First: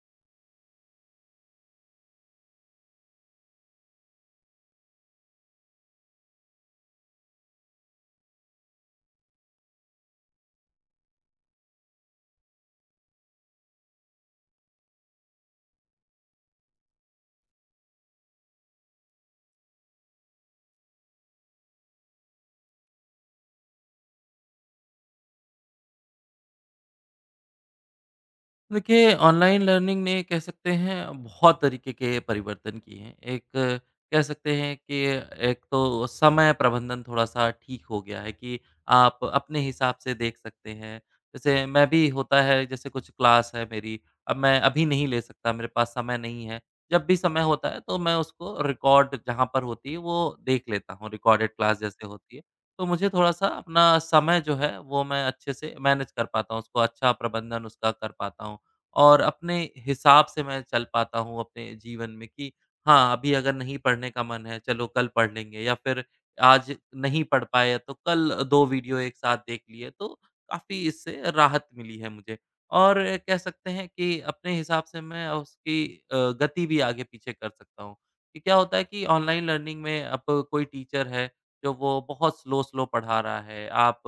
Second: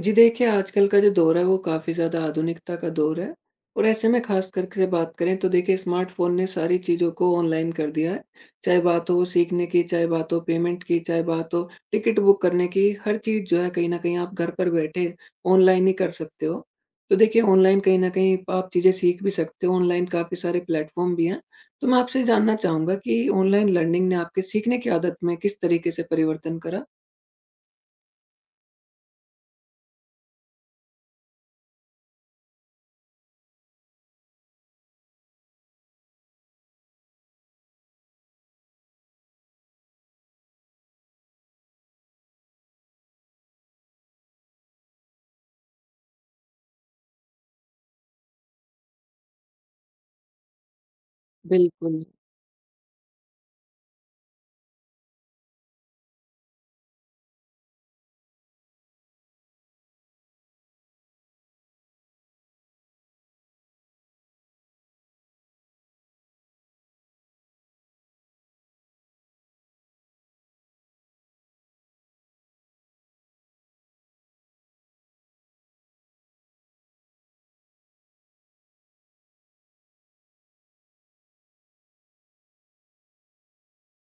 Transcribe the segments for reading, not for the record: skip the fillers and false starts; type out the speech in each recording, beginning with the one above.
जी, देखिए, आजकल का जो दौर है वो काफ़ी ज़्यादा आधुनिकता का दौर है और ऐसे में ख़ास करके से बात करें तो देखिए स्मार्टफ़ोन ने सारी चीज़ों को ऑनलाइन कर दिया है। चाहे बात हो सीखने की, चाहे बात हो पेमेंट की, चाहे बात हो टिकट बुक करने की, हर चीज़ जो है कहीं न कहीं आप घर पर बैठे ऑनलाइन ही कर सकते हो। तो देखिए ऑनलाइन कहीं न कहीं आप चीज़ें सीख भी सकते हो, ऑनलाइन काफ़ी सारे प्लेटफ़ॉर्म भी हैं। तो मैं आपसे जानना चाहूँगा कि ऑनलाइन लर्निंग ने आपके सीखने की आदत में किस तरीके से परिवर्तन करा? देखिए, ऑनलाइन लर्निंग ने कह सकते हैं बहुत तरीके के परिवर्तन किए हैं। एक कह सकते हैं कि एक तो समय प्रबंधन थोड़ा-सा ठीक हो गया है कि आप अपने हिसाब से देख सकते हैं। जैसे मैं भी होता है जैसे कुछ क्लास है मेरी, अब मैं अभी नहीं ले सकता, मेरे पास समय नहीं है। जब भी समय होता है तो मैं उसको रिकॉर्ड जहाँ पर होती है वो देख लेता हूँ, रिकॉर्डेड क्लास बिल्कुल। जैसे होती है। तो मुझे थोड़ा-सा अपना समय जो है वो मैं अच्छे से मैनेज कर पाता हूँ, उसको अच्छा प्रबंधन उसका कर पाता हूँ। और अपने हिसाब से मैं चल पाता हूँ अपने जीवन में कि हाँ, अभी अगर नहीं पढ़ने का मन है, चलो कल पढ़ लेंगे या फिर आज नहीं पढ़ पाए तो कल 2 वीडियो एक साथ देख लिए, तो काफ़ी इससे राहत मिली है मुझे। और कह सकते हैं कि अपने हिसाब से मैं उसकी अ, गति भी आगे-पीछे कर सकता हूँ। कि क्या होता है कि ऑनलाइन लर्निंग में अब कोई टीचर है, जो वो बहुत स्लो-स्लो पढ़ा रहा है, आप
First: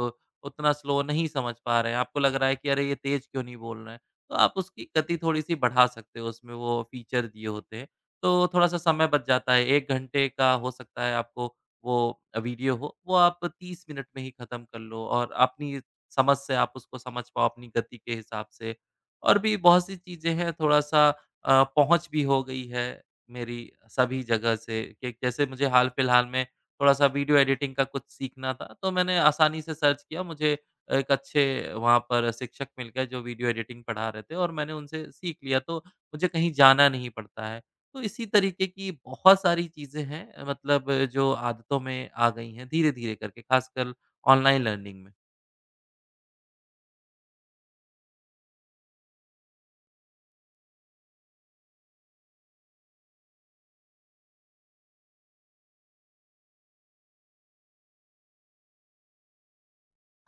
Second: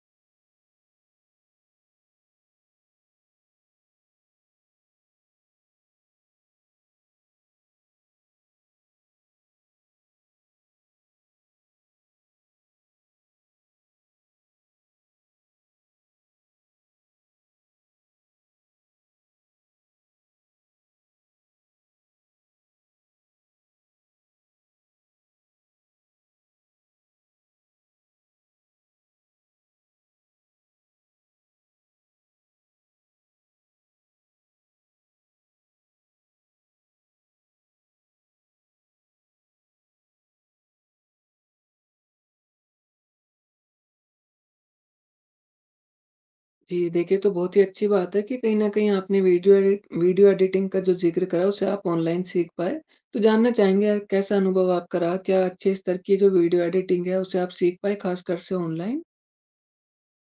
उतना स्लो नहीं समझ पा रहे हैं, आपको लग रहा है कि अरे! ये तेज़ क्यों नहीं बोल रहे हैं? तो आप उसकी गति थोड़ी-सी बढ़ा सकते हो, उसमें वो फीचर दिए होते हैं। तो थोड़ा-सा समय बच जाता है, 1 घंटे का हो सकता है आपको वो वीडियो हो, वो आप 30 मिनट में ही खत्म कर लो और अपनी समझ से आप उसको समझ पाओ, अपनी गति के हिसाब से। और भी बहुत सी चीज़ें हैं, थोड़ा-सा पहुँच भी हो गई है मेरी सभी जगह से कि जैसे मुझे हाल-फिलहाल में थोड़ा-सा वीडियो एडिटिंग का कुछ सीखना था, तो मैंने आसानी से सर्च किया, मुझे एक अच्छे वहाँ पर शिक्षक मिल गए जो वीडियो एडिटिंग पढ़ा रहे थे और मैंने उनसे सीख लिया तो मुझे कहीं जाना नहीं पड़ता है। तो इसी तरीके की बहुत सारी चीज़ें हैं मतलब जो आदतों में आ गई हैं धीरे-धीरे करके ख़ासकर ऑनलाइन लर्निंग में। जी, देखिए तो बहुत ही अच्छी बात है कि कहीं न कहीं आपने वीडियो एडिटिंग का जो ज़िक्र करा उसे आप ऑनलाइन सीख पाए। तो जानना चाहेंगे आप, कैसा अनुभव आपका रहा? क्या अच्छे स्तर की जो वीडियो एडिटिंग है उसे आप सीख पाए ख़ासकर से ऑनलाइन?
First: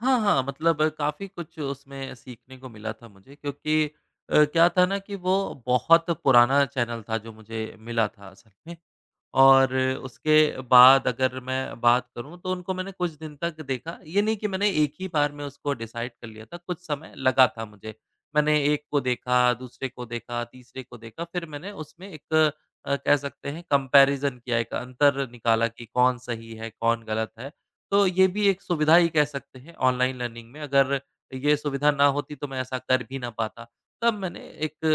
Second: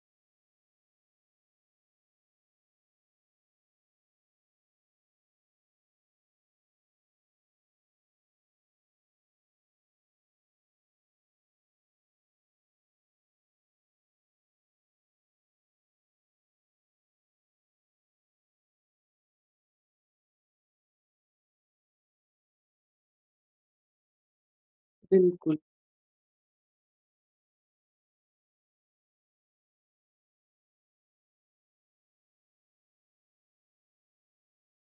हाँ, हाँ, मतलब काफ़ी कुछ उसमें सीखने को मिला था मुझे क्योंकि क्या था ना कि वो बहुत पुराना चैनल था जो मुझे मिला था असल में और उसके बाद अगर मैं बात करूँ तो उनको मैंने कुछ दिन तक देखा, ये नहीं कि मैंने एक ही बार में उसको डिसाइड कर लिया था, कुछ समय लगा था मुझे। मैंने एक को देखा, दूसरे को देखा, तीसरे को देखा, फिर मैंने उसमें एक कह सकते हैं कंपैरिज़न किया, एक अंतर बिल्कुल। निकाला कि कौन सही है, कौन गलत है। तो ये भी एक सुविधा ही कह सकते हैं ऑनलाइन लर्निंग में, अगर ये सुविधा ना होती तो मैं ऐसा कर भी ना पाता। तब मैंने एक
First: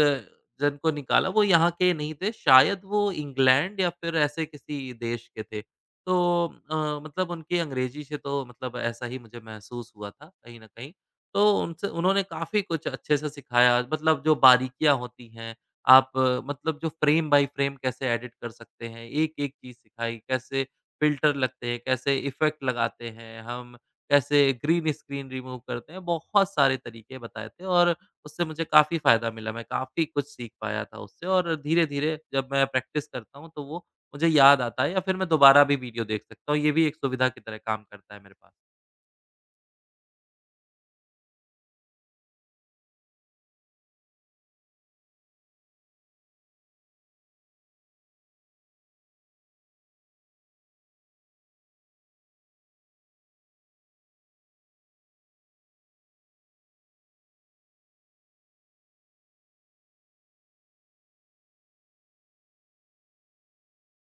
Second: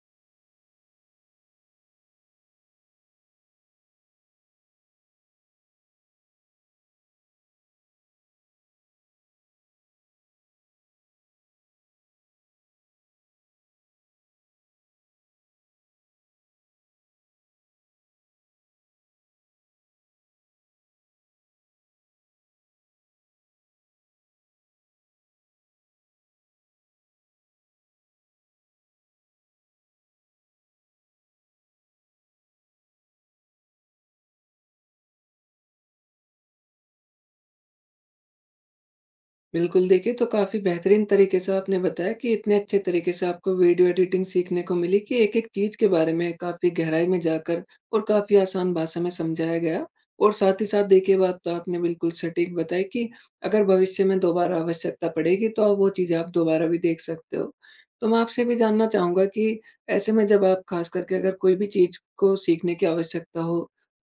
जन को निकाला, वो यहाँ के नहीं थे, शायद वो इंग्लैंड या फिर ऐसे किसी देश के थे। तो मतलब उनकी अंग्रेज़ी से तो मतलब ऐसा ही मुझे महसूस हुआ था कहीं न कहीं। तो उनसे उन्होंने काफ़ी कुछ अच्छे से सिखाया, मतलब जो बारीकियाँ होती हैं, आप मतलब जो फ्रेम बाय फ्रेम कैसे एडिट कर सकते हैं, एक-एक चीज़ सिखाई, कैसे फ़िल्टर लगते हैं, कैसे इफ़ेक्ट लगाते हैं हम, कैसे ग्रीन स्क्रीन रिमूव करते हैं, बहुत सारे तरीके बताए थे और उससे मुझे काफ़ी फ़ायदा मिला, मैं काफ़ी कुछ सीख पाया था उससे और धीरे-धीरे जब मैं प्रैक्टिस करता हूँ, तो वो मुझे याद आता है या फिर मैं दोबारा भी वीडियो देख सकता हूँ। ये भी एक सुविधा की तरह काम करता है मेरे पास। बिल्कुल, देखिए तो काफ़ी बेहतरीन तरीके से आपने बताया कि इतने अच्छे तरीके से आपको वीडियो एडिटिंग सीखने को मिली कि एक-एक चीज़ के बारे में काफ़ी गहराई में जाकर और काफ़ी आसान भाषा में समझाया गया। और साथ ही साथ देखिए बात तो आपने बिल्कुल सटीक बताई कि अगर भविष्य में दोबारा आवश्यकता पड़ेगी तो आप वो चीज़ें आप दोबारा भी देख सकते हो। तो मैं आपसे भी जानना चाहूँगा कि ऐसे में जब आप ख़ास करके अगर कोई भी चीज़ को सीखने की आवश्यकता हो,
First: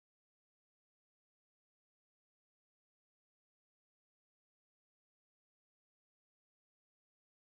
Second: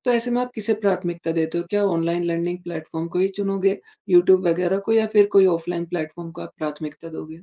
तो ऐसे में आप किसे प्राथमिकता देते हो? क्या ऑनलाइन लर्निंग प्लेटफ़ॉर्म को ही चुनोगे यूट्यूब वगैरह को, या फिर कोई ऑफ़लाइन प्लेटफ़ॉर्म को आप प्राथमिकता दोगे?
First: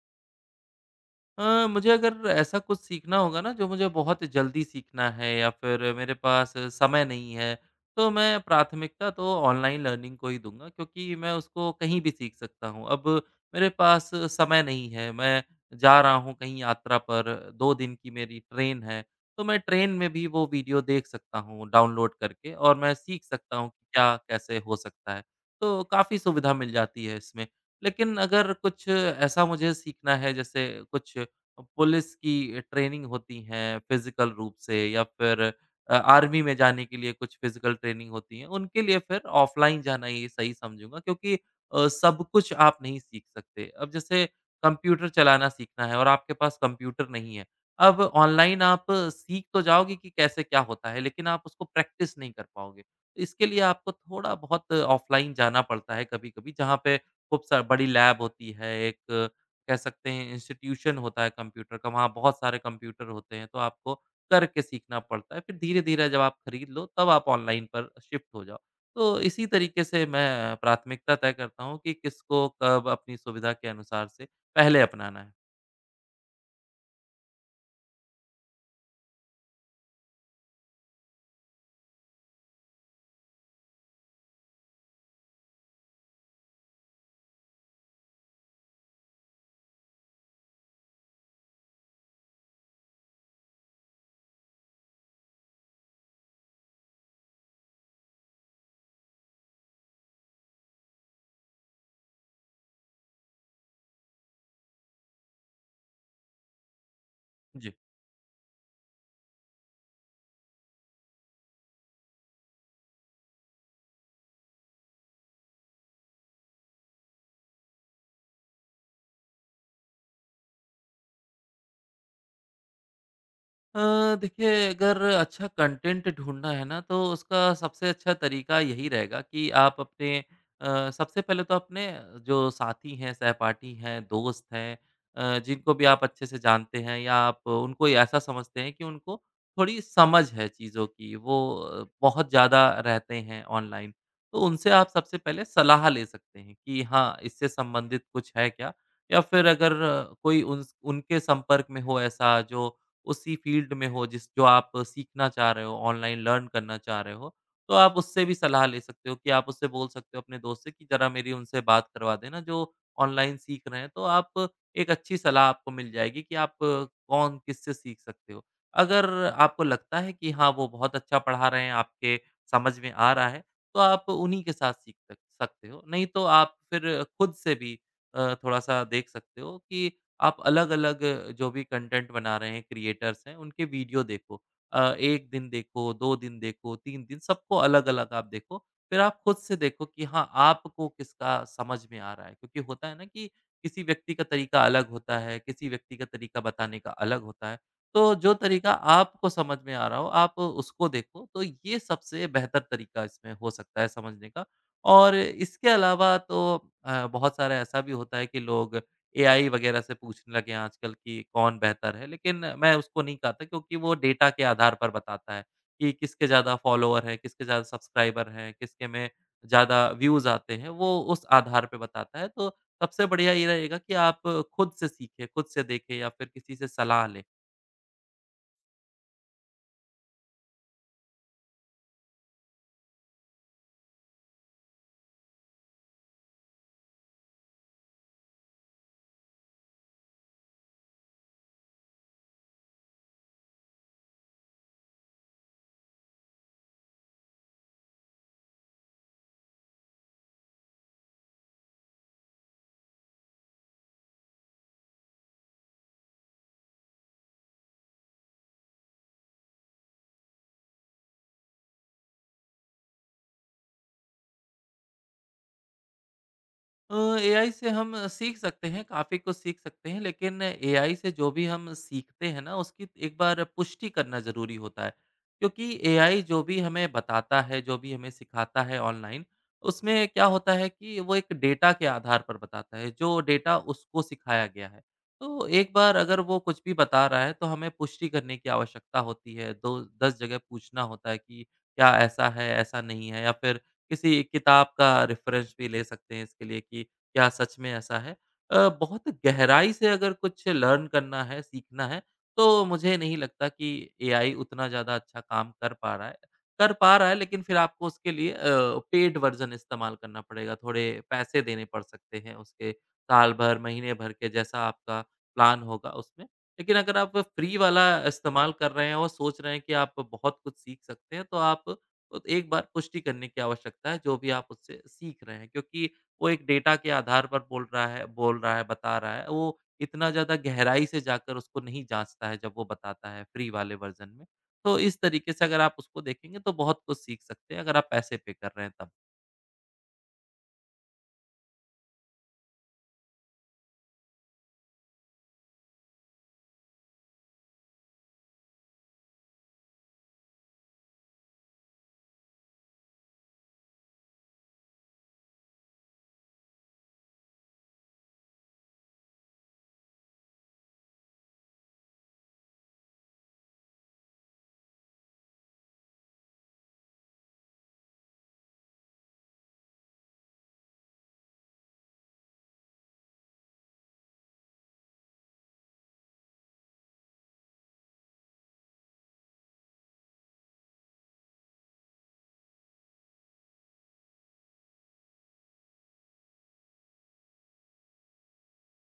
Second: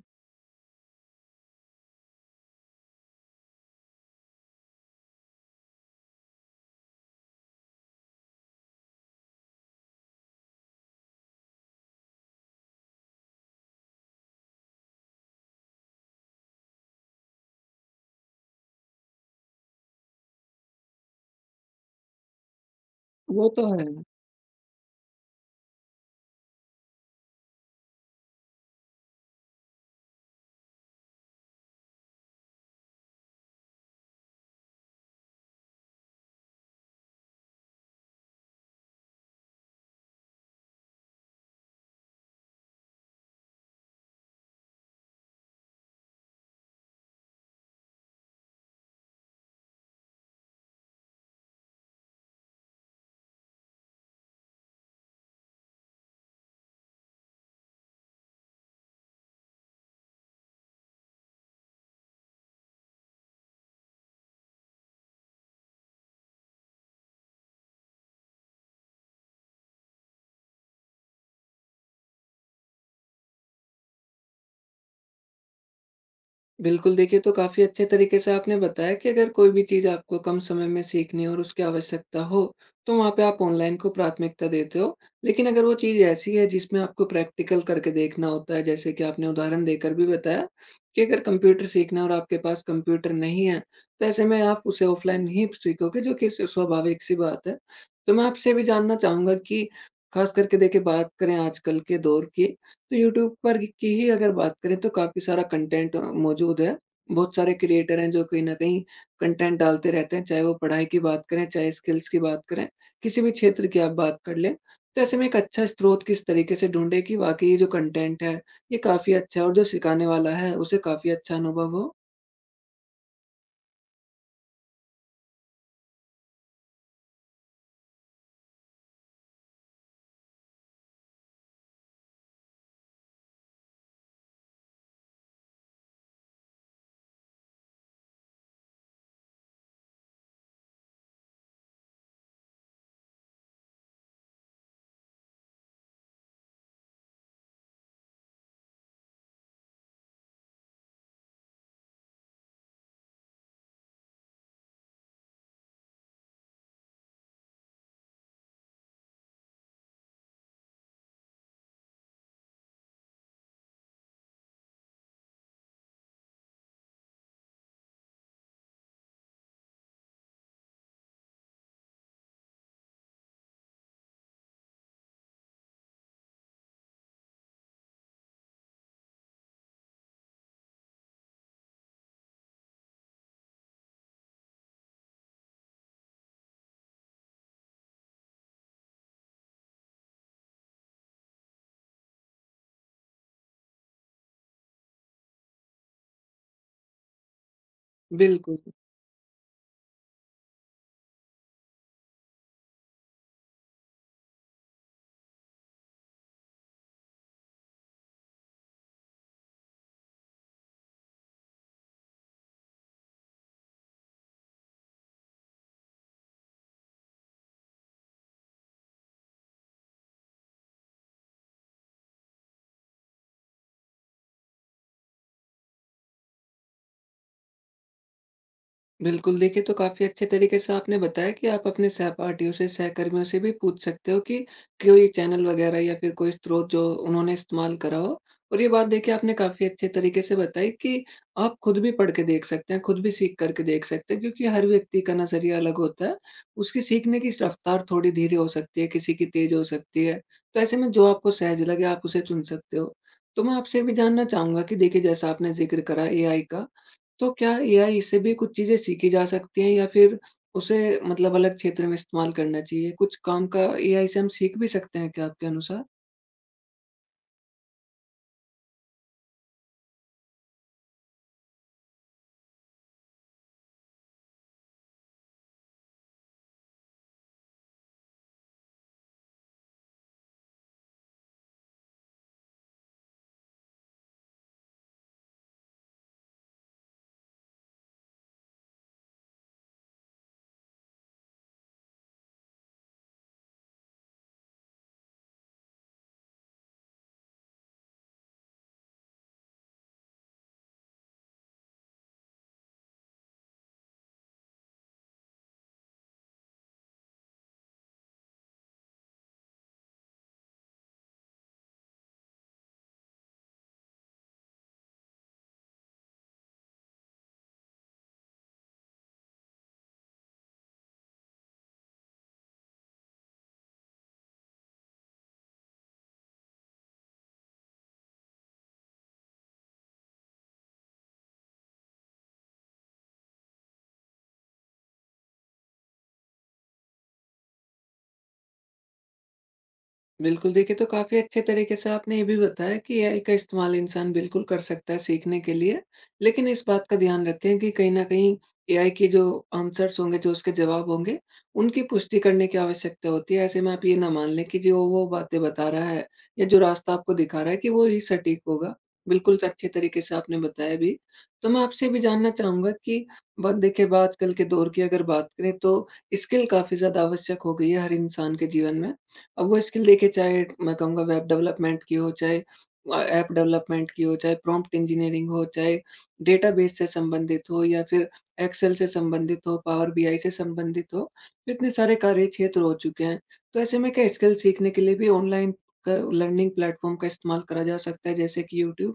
मुझे अगर ऐसा कुछ सीखना होगा ना जो मुझे बहुत जल्दी सीखना है या फिर मेरे पास समय नहीं है, तो मैं प्राथमिकता तो ऑनलाइन लर्निंग को ही दूँगा क्योंकि मैं उसको कहीं भी सीख सकता हूँ। अब मेरे पास समय नहीं है, मैं जा रहा हूँ कहीं यात्रा पर, 2 दिन की मेरी ट्रेन है, तो मैं ट्रेन में भी वो वीडियो देख सकता हूँ डाउनलोड करके और मैं सीख वो सकता तो हूँ है। कि क्या कैसे हो सकता है। तो काफ़ी सुविधा मिल जाती है इसमें। लेकिन अगर कुछ ऐसा मुझे सीखना है जैसे कुछ पुलिस की ट्रेनिंग होती हैं फिज़िकल रूप से या फिर आर्मी में जाने के लिए कुछ फिज़िकल ट्रेनिंग होती है, उनके लिए फिर ऑफ़लाइन जाना ये सही समझूँगा क्योंकि सब कुछ आप नहीं सीख सकते। अब जैसे कंप्यूटर चलाना सीखना है और आपके पास कंप्यूटर नहीं है, अब ऑनलाइन आप सीख तो जाओगे कि कैसे क्या होता है, लेकिन आप उसको प्रैक्टिस नहीं कर पाओगे। इसके लिए आपको थोड़ा-बहुत ऑफ़लाइन जाना पड़ता है कभी-कभी, जहाँ पे खूब सा बड़ी लैब होती है, एक कह सकते हैं इंस्टीट्यूशन होता है कंप्यूटर का, वहाँ बहुत सारे कंप्यूटर होते हैं, तो आपको करके सीखना पड़ता है। फिर धीरे-धीरे जब आप खरीद लो, तब आप ऑनलाइन पर शिफ्ट हो जाओ। तो इसी तरीके से मैं प्राथमिकता तय करता हूँ कि किसको कब अपनी सुविधा के अनुसार से पहले अपनाना है। बिल्कुल, देखिए तो काफ़ी अच्छे तरीके से आपने बताया कि अगर कोई भी चीज़ आपको कम समय में सीखनी हो और उसकी आवश्यकता हो, तो वहाँ पे आप ऑनलाइन को प्राथमिकता देते हो। लेकिन अगर वो चीज़ ऐसी है जिसमें आपको प्रैक्टिकल करके देखना होता है, जैसे कि आपने उदाहरण देकर भी बताया कि अगर कंप्यूटर सीखना है और आपके पास कंप्यूटर नहीं है, तो ऐसे में आप उसे ऑफ़लाइन ही सीखोगे, जो कि स स्वाभाविक-सी बात है। तो मैं आपसे भी जानना चाहूँगा कि ख़ास करके देखिए बात करें आजकल के दौर की, तो यूट्यूब पर की ही अगर बात करें तो काफ़ी सारा कंटेंट मौजूद है। बहुत सारे जी। क्रिएटर हैं जो कहीं न कहीं कंटेंट डालते रहते हैं, चाहे वो पढ़ाई की बात करें, चाहे स्किल्स की बात करें, किसी भी क्षेत्र की आप बात कर लें। तो ऐसे में एक अच्छा स्रोत किस तरीके से ढूँढे कि वाक़ई ये जो कंटेंट है, ये काफ़ी अच्छा है और जो सिखाने वाला है, उसे काफ़ी अच्छा अनुभव हो? अ, देखिए अगर अच्छा कंटेंट ढूँढना है ना, तो उसका सबसे अच्छा तरीका यही रहेगा कि आप अपने सबसे पहले तो अपने जो साथी हैं, सहपाठी हैं, दोस्त हैं जिनको भी आप अच्छे से जानते हैं या आप उनको ये ऐसा समझते हैं कि उनको थोड़ी समझ है चीज़ों की, वो बहुत ज़्यादा रहते हैं ऑनलाइन। तो उनसे आप सबसे पहले सलाह ले सकते हैं कि हाँ, इससे संबंधित कुछ है क्या? या फिर अगर कोई उन उनके संपर्क में हो ऐसा जो उसी फ़ील्ड में हो जिस जो आप सीखना चाह रहे हो, ऑनलाइन लर्न करना चाह रहे हो, तो आप उससे भी सलाह ले सकते हो कि आप उससे बोल सकते हो अपने दोस्त से कि ज़रा मेरी उनसे बात करवा देना जो ऑनलाइन सीख रहे हैं। तो आप एक अच्छी सलाह आपको मिल जाएगी कि आप कौन किससे सीख सकते हो। अगर आपको लगता है कि हाँ, वो बहुत अच्छा पढ़ा रहे हैं, आपके समझ में आ रहा है, तो आप उन्हीं के साथ सीख सक सकते हो। नहीं तो आप फिर खुद से भी थोड़ा-सा देख सकते हो कि आप अलग-अलग जो भी कंटेंट बना रहे हैं, क्रिएटर्स हैं, उनके वीडियो देखो। अ, 1 दिन देखो, 2 दिन देखो, 3 दिन, सबको अलग-अलग आप देखो। फिर आप खुद से देखो कि हाँ, आपको किसका समझ में आ रहा है। क्योंकि होता है ना कि किसी व्यक्ति का तरीका अलग होता है, किसी व्यक्ति का तरीका बताने का अलग होता है। तो जो बिल्कुल। तरीका आपको समझ में आ रहा हो, आप उसको देखो। तो ये सबसे बेहतर तरीका इसमें हो सकता है समझने का। और इसके अलावा तो बहुत सारा ऐसा भी होता है कि लोग एआई वगैरह से पूछने लगे हैं आजकल कि कौन बेहतर है, लेकिन मैं उसको नहीं कहता क्योंकि वो डेटा के आधार पर बताता है कि किसके ज़्यादा फॉलोवर हैं, किसके ज़्यादा सब्सक्राइबर हैं, किसके में ज़्यादा व्यूज़ आते हैं, वो उस आधार पे बताता है। तो सबसे बढ़िया ये रहेगा कि आप खुद से सीखें, खुद से देखें या फिर किसी से सलाह लें। बिल्कुल, देखिए तो काफ़ी अच्छे तरीके से आपने बताया कि आप अपने सहपाठियों से, सहकर्मियों से भी पूछ सकते हो कि कोई चैनल वग़ैरह या फिर कोई स्रोत जो उन्होंने इस्तेमाल करा हो। और ये बात देखिए आपने काफ़ी अच्छे तरीके से बताई कि आप खुद भी पढ़ के देख सकते हैं, खुद भी सीख कर के देख सकते हैं, क्योंकि हर व्यक्ति का नज़रिया अलग होता है। उसकी सीखने की रफ़्तार थोड़ी धीरे हो सकती है, किसी की तेज़ हो सकती है। तो ऐसे में जो आपको सहज लगे आप उसे चुन सकते हो। तो मैं आपसे भी जानना चाहूँगा कि देखिए जैसा आपने ज़िक्र करा एआई का, तो क्या एआई से भी कुछ चीज़ें सीखी जा सकती हैं, या फिर उसे मतलब अलग क्षेत्र में इस्तेमाल करना चाहिए? कुछ काम का एआई से हम सीख भी सकते हैं क्या आपके अनुसार? अ, एआई से हम सीख सकते हैं, काफ़ी कुछ सीख सकते हैं, लेकिन एआई से जो भी हम सीखते हैं ना, उसकी एक बार पुष्टि करना ज़रूरी होता है। क्योंकि एआई जो भी हमें बताता है, जो भी हमें सिखाता है ऑनलाइन, उसमें क्या होता है कि वो एक डेटा के आधार पर बताता है, जो डेटा उसको सिखाया गया है। तो एक बार अगर वो कुछ भी बता रहा है, तो हमें पुष्टि करने की आवश्यकता होती है। दो 10 जगह पूछना होता है कि, क्या ऐसा है, ऐसा नहीं है? या फिर किसी किताब का रेफ़रेंस भी ले सकते हैं इसके लिए कि क्या सच में ऐसा है? बहुत गहराई से अगर कुछ लर्न करना है, सीखना है, तो मुझे नहीं लगता कि एआई उतना ज़्यादा अच्छा काम कर पा रहा है। कर पा रहा है, लेकिन फिर आपको उसके लिए पेड वर्ज़न इस्तेमाल करना पड़ेगा, थोड़े पैसे देने पड़ सकते हैं उसके साल भर, महीने भर के जैसा आपका प्लान होगा उसमें। लेकिन अगर आप फ्री वाला इस्तेमाल कर रहे हैं और सोच रहे हैं कि आप बहुत कुछ सीख सकते हैं, तो आप तो एक बार पुष्टि करने की आवश्यकता है जो भी आप उससे सीख रहे हैं, क्योंकि वो एक डेटा के आधार पर बोल रहा है बता रहा है, वो इतना ज़्यादा गहराई से जाकर उसको नहीं जाँचता है जब वो बताता है फ्री वाले वर्ज़न में। तो इस तरीके से अगर आप उसको देखेंगे तो बहुत कुछ सीख सकते हैं अगर आप पैसे पे कर रहे हैं तब। बिल्कुल, देखिए तो काफ़ी अच्छे तरीके से आपने ये भी बताया कि एआई का इस्तेमाल इंसान बिल्कुल कर सकता है सीखने के लिए। लेकिन इस बात का ध्यान रखें कि कहीं न कहीं एआई के जो आंसर्स होंगे, जो उसके जवाब होंगे, उनकी पुष्टि करने की आवश्यकता होती है। ऐसे में आप ये ना मान लें कि जो वो बातें बता रहा है या जो रास्ता आपको दिखा रहा है कि वो ही सटीक होगा। बिल्कुल, तो अच्छे तरीके से आपने बताया भी। तो मैं आपसे ये भी जानना चाहूँगा कि ब देखिए आजकल के दौर की अगर बात करें तो स्किल काफ़ी ज़्यादा आवश्यक हो गई है हर इंसान के जीवन में। अब वो स्किल देखिए चाहे मैं कहूँगा वेब डेवलपमेंट की हो, चाहे ऐप डेवलपमेंट की हो, चाहे प्रॉम्प्ट इंजीनियरिंग हो, चाहे डेटाबेस से संबंधित हो, या फिर एक्सेल से संबंधित हो, पावर बीआई से संबंधित हो, इतने सारे कार्यक्षेत्र हो चुके हैं। तो ऐसे में क्या स्किल सीखने के लिए भी ऑनलाइन क लर्निंग प्लेटफ़ॉर्म का इस्तेमाल करा जा सकता है, जैसे कि यूट्यूब?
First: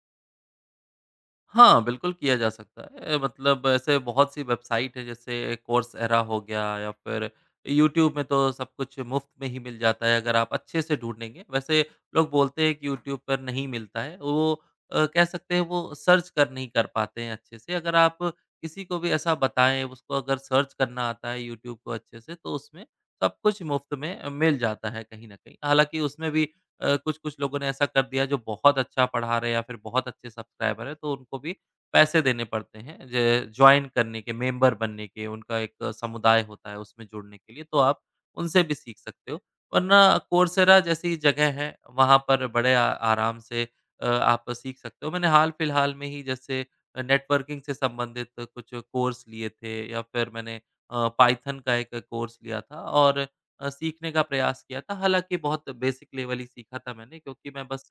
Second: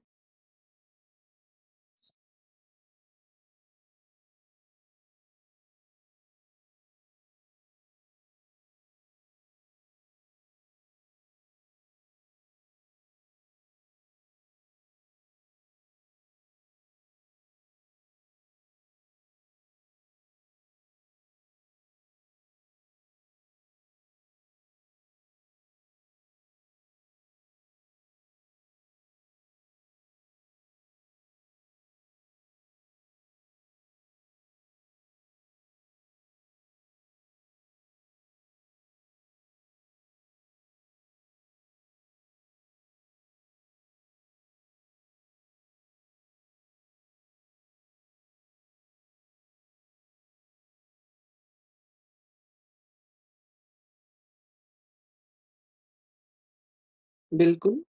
हाँ, बिल्कुल किया जा सकता है। मतलब ऐसे बहुत सी वेबसाइट है जैसे कोर्सेरा हो गया या फिर यूट्यूब में तो सब कुछ मुफ़्त में ही मिल जाता है अगर आप अच्छे से ढूँढेंगे। वैसे लोग बोलते हैं कि यूट्यूब पर नहीं मिलता है। वो कह सकते हैं वो सर्च कर नहीं कर पाते हैं अच्छे से। अगर आप किसी को भी ऐसा बताएँ उसको अगर सर्च करना आता है यूट्यूब को अच्छे से तो उसमें सब कुछ मुफ़्त में मिल जाता है कहीं न कहीं। हालाँकि उसमें भी कुछ-कुछ लोगों ने ऐसा कर दिया जो बहुत अच्छा पढ़ा रहे हैं या फिर बहुत अच्छे सब्सक्राइबर हैं, तो उनको भी पैसे देने पड़ते हैं ज जॉइन करने के, मेंबर बनने के, उनका एक समुदाय होता है उसमें जुड़ने के लिए, तो आप उनसे भी सीख सकते हो। वरना कोर्सेरा जैसी जगह है, वहाँ पर बड़े आ आराम से आप सीख सकते हो। मैंने हाल-फिलहाल में ही जैसे नेटवर्किंग से संबंधित कुछ कोर्स लिए थे या फिर मैंने पाइथन का एक कोर्स लिया था और सीखने का प्रयास किया था। हालाँकि बहुत बेसिक लेवल ही सीखा था मैंने, क्योंकि मैं बिल्कुल। बस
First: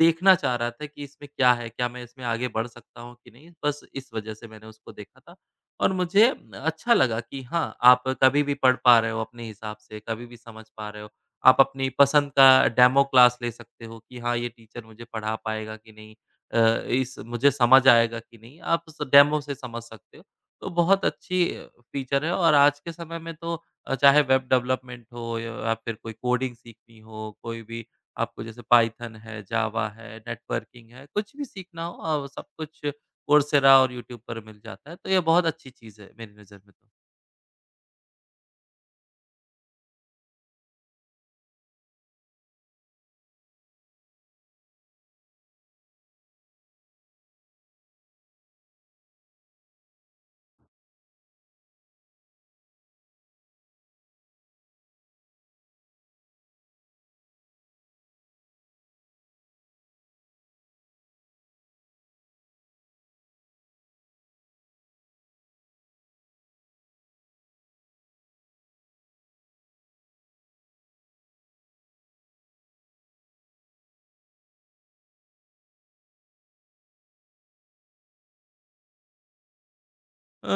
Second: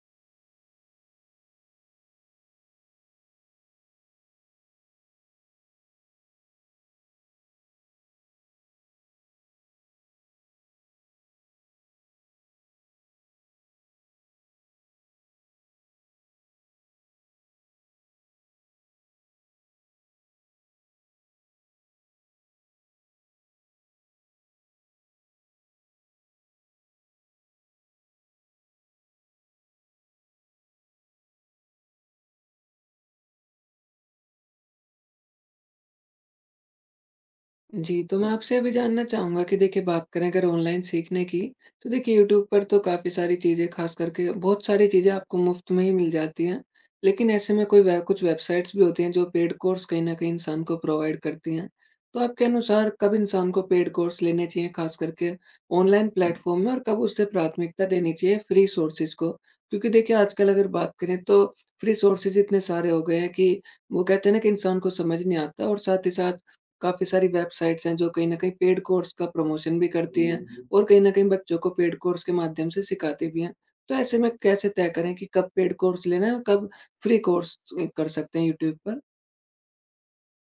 देखना चाह रहा था कि इसमें क्या है? क्या मैं इसमें आगे बढ़ सकता हूँ कि नहीं? बस इस वजह से मैंने उसको देखा था और मुझे अच्छा लगा कि हाँ, आप कभी भी पढ़ पा रहे हो अपने हिसाब से, कभी भी समझ पा रहे हो। आप अपनी पसंद का डेमो क्लास ले सकते हो कि हाँ, ये टीचर मुझे पढ़ा पाएगा कि नहीं? अ, इस मुझे समझ आएगा कि नहीं? आप स डेमो से समझ सकते हो। तो बहुत अच्छी फीचर है और आज के समय में तो चाहे वेब डेवलपमेंट हो या फिर कोई कोडिंग सीखनी हो, कोई भी आपको जैसे पाइथन है, जावा है, नेटवर्किंग है, कुछ भी सीखना हो सब कुछ कोर्सेरा और यूट्यूब पर मिल जाता है। तो ये बहुत अच्छी चीज़ है मेरी नज़र में तो। जी, तो मैं आपसे अभी जानना चाहूँगा कि देखिए बात करें अगर ऑनलाइन सीखने की, तो देखिए यूट्यूब पर तो काफ़ी सारी चीज़ें ख़ास करके बहुत सारी चीज़ें आपको मुफ़्त में ही मिल जाती हैं। लेकिन ऐसे में कोई वे कुछ वेबसाइट्स भी होती हैं जो पेड कोर्स कहीं न कहीं इंसान को प्रोवाइड करती हैं। तो आपके अनुसार कब इंसान को पेड कोर्स लेने चाहिए ख़ास करके ऑनलाइन प्लेटफ़ॉर्म में, और कब उसे प्राथमिकता देनी चाहिए फ्री सोर्सेज़ को? क्योंकि देखिए आजकल अगर बात करें तो फ्री सोर्सेज़ इतने सारे हो गए हैं कि वो कहते हैं ना कि इंसान को समझ नहीं आता। और साथ ही साथ काफ़ी सारी वेबसाइट्स हैं जो कहीं न कहीं पेड कोर्स का प्रमोशन भी करती हैं और कहीं न कहीं बच्चों को पेड कोर्स के माध्यम से सिखाती भी हैं। तो ऐसे में कैसे तय करें कि कब पेड कोर्स लेना है और कब फ्री कोर्स कर सकते हैं यूट्यूब पर? अ,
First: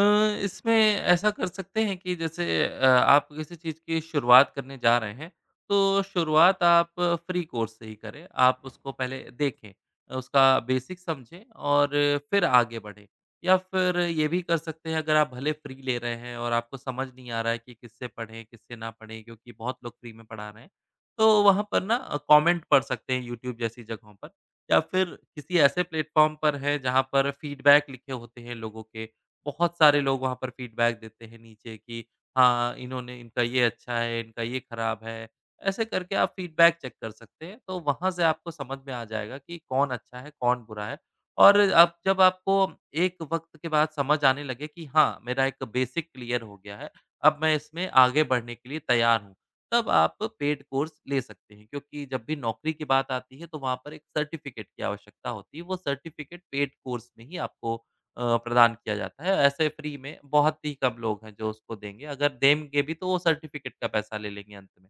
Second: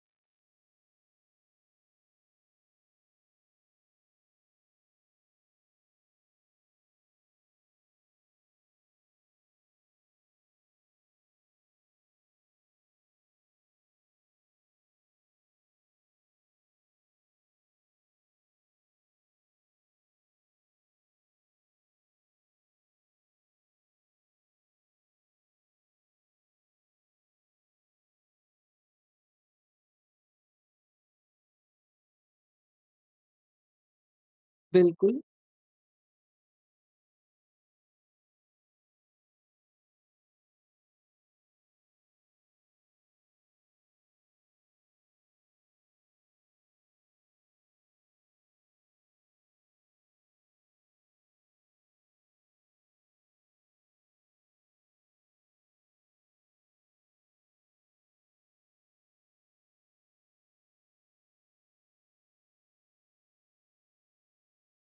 इसमें ऐसा कर सकते हैं कि जैसे आप किसी चीज़ की शुरुआत करने जा रहे हैं, तो शुरुआत आप फ्री कोर्स से ही करें। आप उसको पहले देखें, उसका बेसिक समझें और फिर आगे बढ़ें। या फिर ये भी कर सकते हैं अगर आप भले फ्री ले रहे हैं और आपको समझ नहीं आ रहा है कि किससे पढ़ें, किससे ना पढ़ें, क्योंकि बहुत लोग फ्री में पढ़ा रहे हैं। तो वहाँ पर ना कमेंट पढ़ सकते हैं यूट्यूब जैसी जगहों पर या फिर किसी ऐसे प्लेटफ़ॉर्म पर है जहाँ पर फीडबैक लिखे होते हैं लोगों के। बहुत सारे लोग वहाँ पर फीडबैक देते हैं नीचे कि हाँ, इन्होंने इनका ये अच्छा है, इनका ये खराब बिल्कुल। है। ऐसे करके आप फीडबैक चेक कर सकते हैं, तो वहाँ से आपको समझ में आ जाएगा कि कौन अच्छा है, कौन बुरा है। और अब जब आपको एक वक़्त के बाद समझ आने लगे कि हाँ, मेरा एक बेसिक क्लियर हो गया है, अब मैं इसमें आगे बढ़ने के लिए तैयार हूँ, तब आप पेड कोर्स ले सकते हैं। क्योंकि जब भी नौकरी की बात आती है, तो वहाँ पर एक सर्टिफ़िकेट की आवश्यकता होती है, वो सर्टिफ़िकेट पेड कोर्स में ही आपको प्रदान किया जाता है। ऐसे फ्री में बहुत ही कम लोग हैं जो उसको देंगे, अगर देंगे भी तो वो सर्टिफ़िकेट का पैसा ले लेंगे अंत में।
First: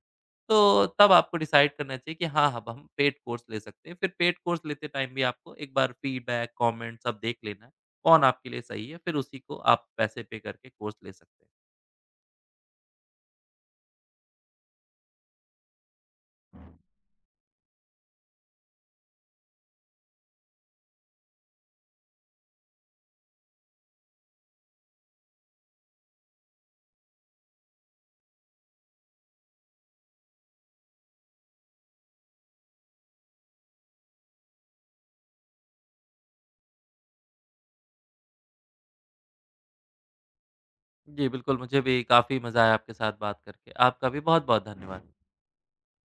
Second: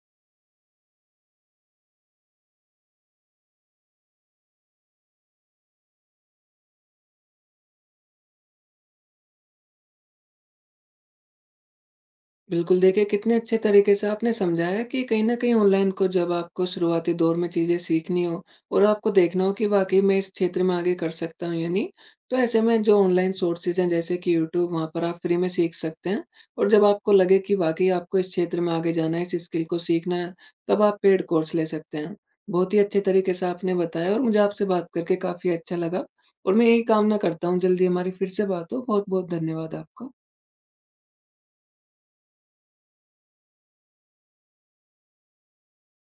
तो तब आपको डिसाइड करना चाहिए कि हाँ, अब हम पेड कोर्स ले सकते हैं। फिर पेड कोर्स लेते टाइम भी आपको एक बार फीडबैक, कमेंट सब देख लेना है, कौन आपके लिए सही है, फिर उसी को आप पैसे पे करके कोर्स ले सकते हैं। बिल्कुल, देखिए कितने अच्छे तरीके से आपने समझाया कि कहीं न कहीं ऑनलाइन को जब आपको शुरुआती दौर में चीज़ें सीखनी हो और आपको देखना हो कि वाक़ई मैं इस क्षेत्र में आगे कर सकता हूँ या नहीं, तो ऐसे में जो ऑनलाइन सोर्सेज़ हैं जैसे कि यूट्यूब, वहाँ पर आप फ्री में सीख सकते हैं। और जब आपको लगे कि वाक़ई आपको इस क्षेत्र में आगे जाना है, इस स्किल को सीखना है, तब आप पेड कोर्स ले सकते हैं। बहुत ही अच्छे तरीके से आपने बताया और मुझे आपसे बात करके काफ़ी अच्छा लगा, और मैं यही कामना करता हूँ जल्दी हमारी फिर से बात हो। बहुत-बहुत धन्यवाद आपका। जी, बिल्कुल मुझे भी काफ़ी मज़ा आया आपके साथ बात करके। आपका भी बहुत-बहुत धन्यवाद।